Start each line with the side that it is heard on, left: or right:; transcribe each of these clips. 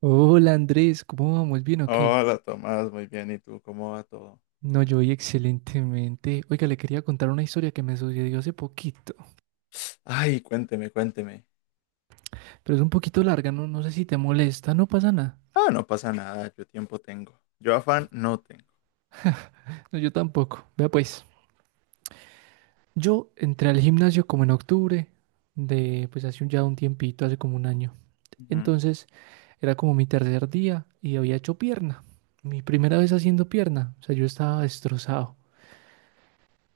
right: Hola Andrés, ¿cómo vamos? ¿Bien o qué?
left: Hola Tomás, muy bien. ¿Y tú cómo va todo?
right: No, yo voy excelentemente. Oiga, le quería contar una historia que me sucedió hace poquito,
left: Ay, cuénteme, cuénteme.
right: pero es un poquito larga, no, no sé si te molesta, no pasa nada.
left: Ah, no pasa nada, yo tiempo tengo. Yo afán no tengo.
right: No, yo tampoco. Vea pues, yo entré al gimnasio como en octubre de, pues hace un, ya un tiempito, hace como un año.
left: Ujú.
right: Entonces, era como mi tercer día y había hecho pierna. Mi primera vez haciendo pierna, o sea, yo estaba destrozado.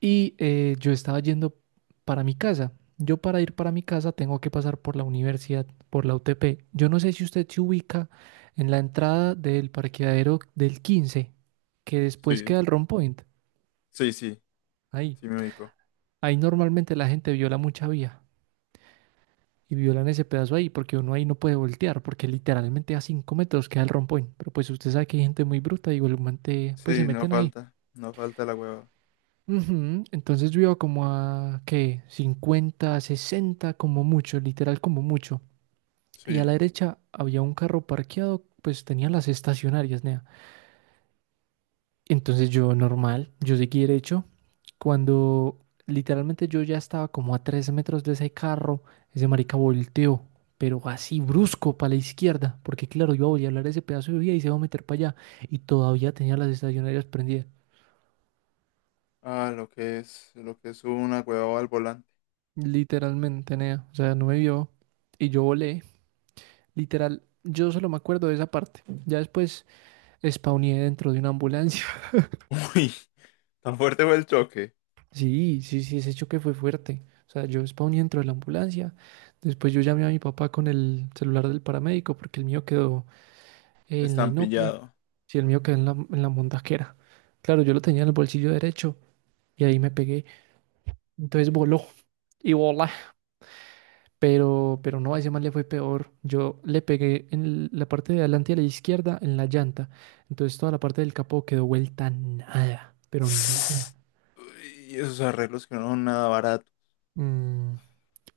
right: Y yo estaba yendo para mi casa. Yo para ir para mi casa tengo que pasar por la universidad, por la UTP. Yo no sé si usted se ubica en la entrada del parqueadero del 15 que después
left: Sí,
right: queda el Rompoint.
left: sí, sí,
right: Ahí.
left: sí me ubico.
right: Ahí normalmente la gente viola mucha vía y violan ese pedazo ahí porque uno ahí no puede voltear porque literalmente a 5 metros queda el Rompoint. Pero pues usted sabe que hay gente muy bruta y igualmente pues se
left: Sí, no
right: meten ahí.
left: falta, no falta la hueva.
right: Ujú. Entonces yo iba como a, ¿qué? 50, 60, como mucho, literal como mucho. Y a la
left: Sí.
right: derecha había un carro parqueado, pues tenía las estacionarias, nea. Entonces yo normal, yo seguí derecho. Cuando literalmente yo ya estaba como a 3 metros de ese carro, ese marica volteó, pero así brusco para la izquierda, porque claro, yo voy a hablar ese pedazo de vía y se va a meter para allá. Y todavía tenía las estacionarias prendidas.
left: Ah, lo que es una hueva al volante.
right: Literalmente, nea. O sea, no me vio. Y yo volé. Literal, yo solo me acuerdo de esa parte. Ya después spawné dentro de una ambulancia.
left: Uy, ¿tan fuerte fue el choque?
right: Sí, sí, sí, ese choque fue fuerte. O sea, yo spawné dentro de la ambulancia. Después yo llamé a mi papá con el celular del paramédico porque el mío quedó en la inopia.
left: Estampillado.
right: Sí, el mío quedó en la montaquera. Claro, yo lo tenía en el bolsillo derecho y ahí me pegué. Entonces voló y volé. Pero, no, a ese man le fue peor. Yo le pegué en la parte de adelante y a la izquierda en la llanta. Entonces toda la parte del capó quedó vuelta nada, pero nada.
left: Uy, esos arreglos que no son nada baratos.
right: Mm,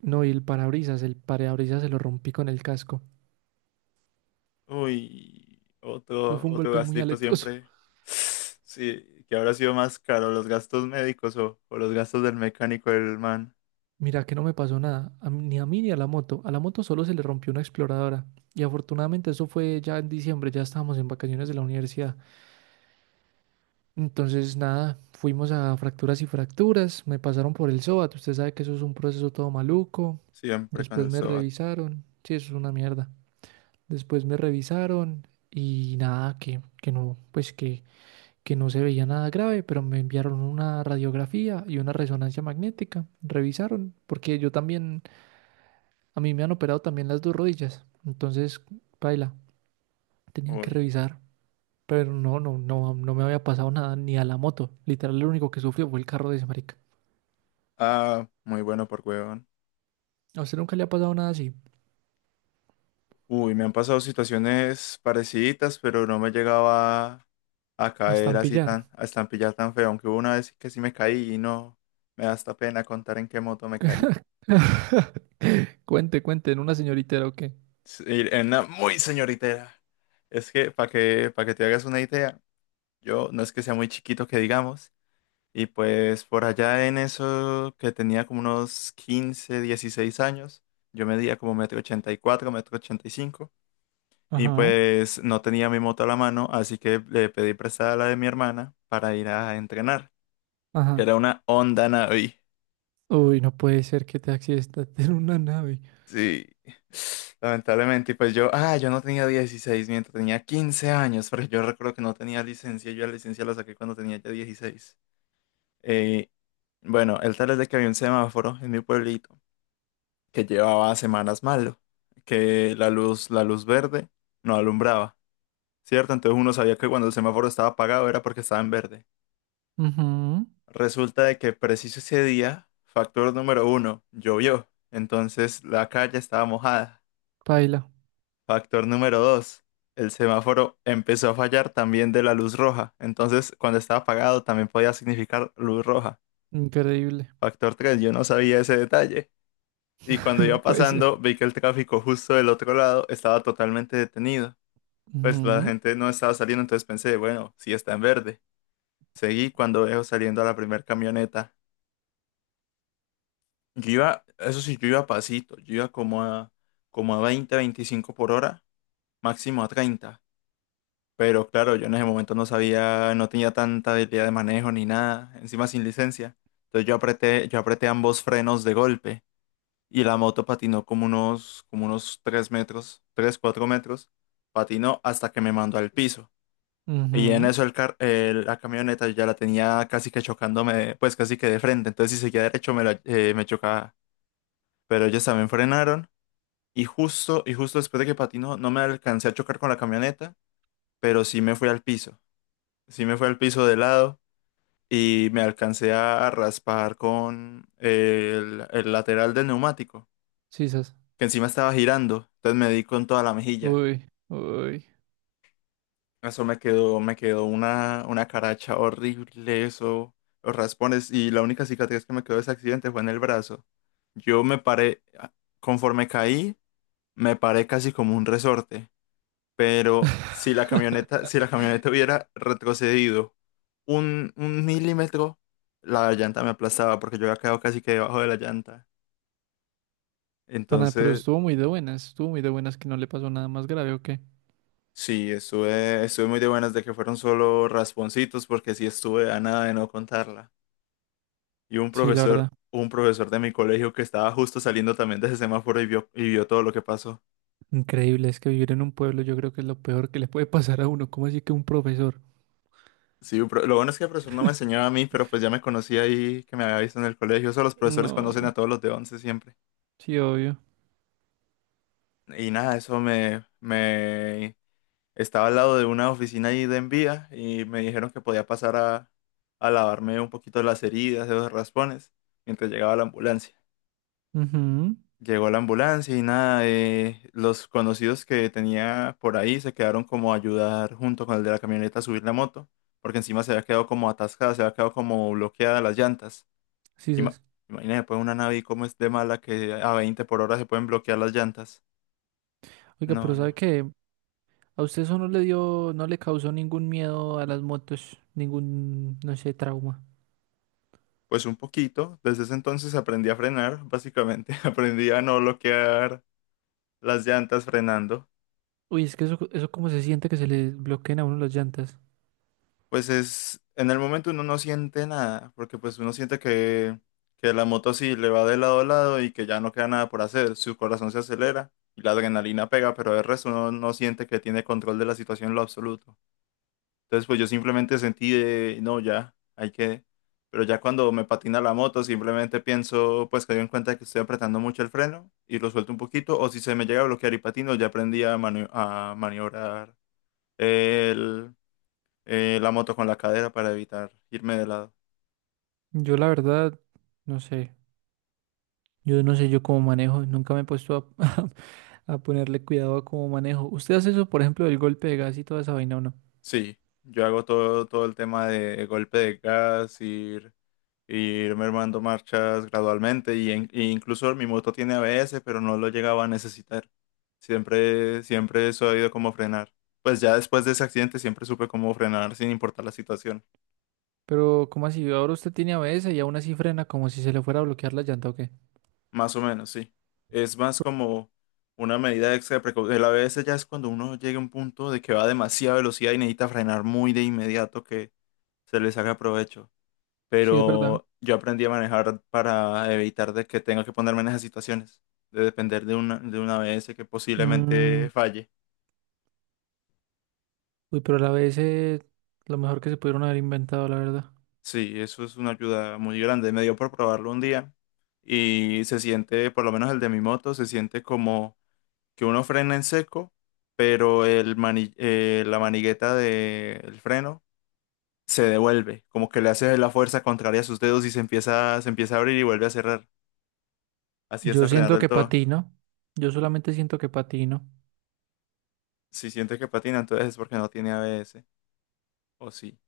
right: no, y el parabrisas se lo rompí con el casco.
left: Uy,
right: Eso
left: otro,
right: fue un
left: otro
right: golpe muy
left: gastico
right: aletoso.
left: siempre. Sí, que habrá sido más caro, los gastos médicos o los gastos del mecánico del man.
right: Mira que no me pasó nada, ni a mí ni a la moto. A la moto solo se le rompió una exploradora. Y afortunadamente eso fue ya en diciembre, ya estábamos en vacaciones de la universidad. Entonces, nada, fuimos a fracturas y fracturas, me pasaron por el SOAT, usted sabe que eso es un proceso todo maluco,
left: Siempre con
right: después
left: el
right: me
left: SOAT.
right: revisaron, sí, eso es una mierda, después me revisaron y nada, que, no, pues que no se veía nada grave, pero me enviaron una radiografía y una resonancia magnética, revisaron, porque yo también, a mí me han operado también las dos rodillas, entonces, paila, tenían que
left: Uy.
right: revisar. Pero no, no, no, no me había pasado nada ni a la moto. Literal, lo único que sufrió fue el carro de ese marica.
left: Ah, muy bueno por huevón.
right: A usted nunca le ha pasado nada así.
left: Uy, me han pasado situaciones parecidas, pero no me llegaba a
right: A
left: caer así
right: estampillar.
left: tan, a estampillar tan feo. Aunque hubo una vez que sí me caí y no, me da hasta pena contar en qué moto me caí.
right: Cuente, cuente, en una señorita o qué.
left: Sí, en una muy señoritera. Es que, para que te hagas una idea. Yo no es que sea muy chiquito que digamos. Y pues por allá en eso que tenía como unos 15, 16 años, yo medía como metro 84, metro 85. Y cinco. Y
right: Ajá.
left: pues no tenía mi moto a la mano, así que le pedí prestada la de mi hermana para ir a entrenar. Que
right: Ajá.
left: era una Honda Navi.
right: Uy, no puede ser que te accidentes en una nave.
left: Sí. Lamentablemente, y pues yo no tenía 16, mientras tenía 15 años, porque yo recuerdo que no tenía licencia, yo la licencia la saqué cuando tenía ya 16. Eh, bueno, el tal es de que había un semáforo en mi pueblito que llevaba semanas malo, que la luz verde no alumbraba, ¿cierto? Entonces uno sabía que cuando el semáforo estaba apagado era porque estaba en verde.
right: Ujú.
left: Resulta de que preciso ese día, factor número uno, llovió, entonces la calle estaba mojada.
right: Paila.
left: Factor número dos, el semáforo empezó a fallar también de la luz roja, entonces cuando estaba apagado también podía significar luz roja.
right: Increíble.
left: Factor tres, yo no sabía ese detalle. Y cuando
right: No
left: iba
right: puede ser.
left: pasando, vi que el tráfico justo del otro lado estaba totalmente detenido. Pues la
right: Mhm.
left: gente no estaba saliendo, entonces pensé, bueno, sí está en verde. Seguí cuando veo saliendo a la primera camioneta. Yo iba, eso sí, yo iba a pasito, yo iba como a, 20, 25 por hora, máximo a 30. Pero claro, yo en ese momento no sabía, no tenía tanta habilidad de manejo ni nada, encima sin licencia. Entonces yo apreté ambos frenos de golpe. Y la moto patinó como unos 3 metros, 3 4 metros, patinó hasta que me mandó al piso. Y en
right: Mhm.
left: eso la camioneta ya la tenía casi que chocándome, pues casi que de frente, entonces si seguía derecho me chocaba, pero ellos también frenaron y justo después de que patinó no me alcancé a chocar con la camioneta, pero sí me fui al piso, sí me fui al piso de lado. Y me alcancé a raspar con el lateral del neumático,
right: Sisas.
left: que encima estaba girando, entonces me di con toda la mejilla.
right: Uy, uy.
left: Eso me quedó, me quedó una caracha horrible, eso, los raspones, y la única cicatriz que me quedó de ese accidente fue en el brazo. Yo me paré, conforme caí, me paré casi como un resorte, pero si la camioneta, hubiera retrocedido un milímetro, la llanta me aplastaba porque yo había quedado casi que debajo de la llanta.
right: Pana, pero
left: Entonces,
right: estuvo muy de buenas. Estuvo muy de buenas que no le pasó nada más grave o qué.
left: sí, estuve muy de buenas de que fueron solo rasponcitos porque sí estuve a nada de no contarla. Y un
right: Sí, la
left: profesor,
right: verdad.
left: un profesor de mi colegio que estaba justo saliendo también de ese semáforo y vio todo lo que pasó.
right: Increíble, es que vivir en un pueblo yo creo que es lo peor que le puede pasar a uno. ¿Cómo así que un profesor?
left: Sí, lo bueno es que el profesor no me enseñaba a mí, pero pues ya me conocía ahí que me había visto en el colegio. Eso los profesores conocen a
right: No,
left: todos los de once siempre.
right: sí, obvio.
left: Y nada, eso me estaba al lado de una oficina ahí de envía y me dijeron que podía pasar a lavarme un poquito las heridas, de los raspones, mientras llegaba la ambulancia.
right: Ujú.
left: Llegó la ambulancia y nada, los conocidos que tenía por ahí se quedaron como a ayudar junto con el de la camioneta a subir la moto, porque encima se había quedado como atascada, se había quedado como bloqueada las llantas.
right: Sí,
left: Ima-
right: sas.
left: Imagínate, pues una nave como es de mala que a 20 por hora se pueden bloquear las llantas.
right: Oiga,
left: No,
right: pero ¿sabe
left: no.
right: qué? ¿A usted eso no le dio, no le causó ningún miedo a las motos? Ningún, no sé, trauma.
left: Pues un poquito, desde ese entonces aprendí a frenar, básicamente. Aprendí a no bloquear las llantas frenando.
right: Uy, es que eso cómo se siente que se le bloqueen a uno las llantas.
left: Pues es, en el momento uno no siente nada, porque pues uno siente que la moto sí le va de lado a lado y que ya no queda nada por hacer, su corazón se acelera y la adrenalina pega, pero el resto uno no siente que tiene control de la situación en lo absoluto. Entonces pues yo simplemente sentí de, no, ya, hay que, pero ya cuando me patina la moto simplemente pienso pues que doy en cuenta que estoy apretando mucho el freno y lo suelto un poquito, o si se me llega a bloquear y patino, ya aprendí a maniobrar, la moto con la cadera para evitar irme de lado.
right: Yo la verdad, no sé. Yo no sé yo cómo manejo, nunca me he puesto a, a ponerle cuidado a cómo manejo. ¿Usted hace eso, por ejemplo, del golpe de gas y toda esa vaina o no?
left: Sí, yo hago todo, todo el tema de golpe de gas, ir mermando marchas gradualmente y incluso mi moto tiene ABS, pero no lo llegaba a necesitar. Siempre, siempre he sabido cómo frenar. Pues ya después de ese accidente siempre supe cómo frenar sin importar la situación.
right: Pero, ¿cómo así? Ahora usted tiene ABS y aún así frena como si se le fuera a bloquear la llanta o qué.
left: Más o menos, sí. Es más como una medida extra de precaución. El ABS ya es cuando uno llega a un punto de que va a demasiada velocidad y necesita frenar muy de inmediato que se le saca provecho.
right: Sí, es verdad.
left: Pero yo aprendí a manejar para evitar de que tenga que ponerme en esas situaciones, de depender de una, ABS que
right: Mm,
left: posiblemente falle.
right: uy, pero el ABS, lo mejor que se pudieron haber inventado, la verdad.
left: Sí, eso es una ayuda muy grande. Me dio por probarlo un día y se siente, por lo menos el de mi moto, se siente como que uno frena en seco, pero la manigueta del freno se devuelve, como que le hace la fuerza contraria a sus dedos y se empieza, a abrir y vuelve a cerrar. Así
right: Yo
left: hasta frenar
right: siento
left: del
right: que
left: todo.
right: patino. Yo solamente siento que patino.
left: Si siente que patina, entonces es porque no tiene ABS. O sí.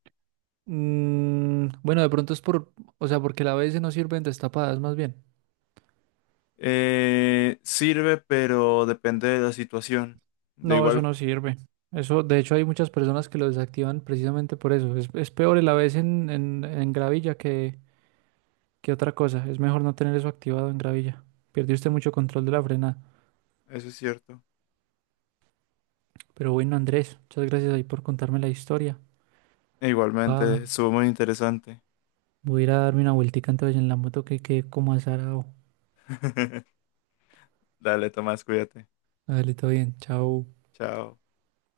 right: Mm, bueno, de pronto es por, o sea, porque el ABS no sirve en destapadas, más bien.
left: Sirve, pero depende de la situación. De
right: No, eso
left: igual,
right: no sirve. Eso, de hecho, hay muchas personas que lo desactivan precisamente por eso. Es peor el ABS en gravilla que otra cosa. Es mejor no tener eso activado en gravilla. Pierde usted mucho control de la frenada.
left: eso es cierto.
right: Pero bueno, Andrés, muchas gracias ahí por contarme la historia.
left: E igualmente,
right: Ah,
left: estuvo muy interesante.
right: voy a ir a darme una vueltica entonces en la moto que quedé como azarado.
left: Dale, Tomás, cuídate.
right: Dale, todo bien, chao.
left: Chao.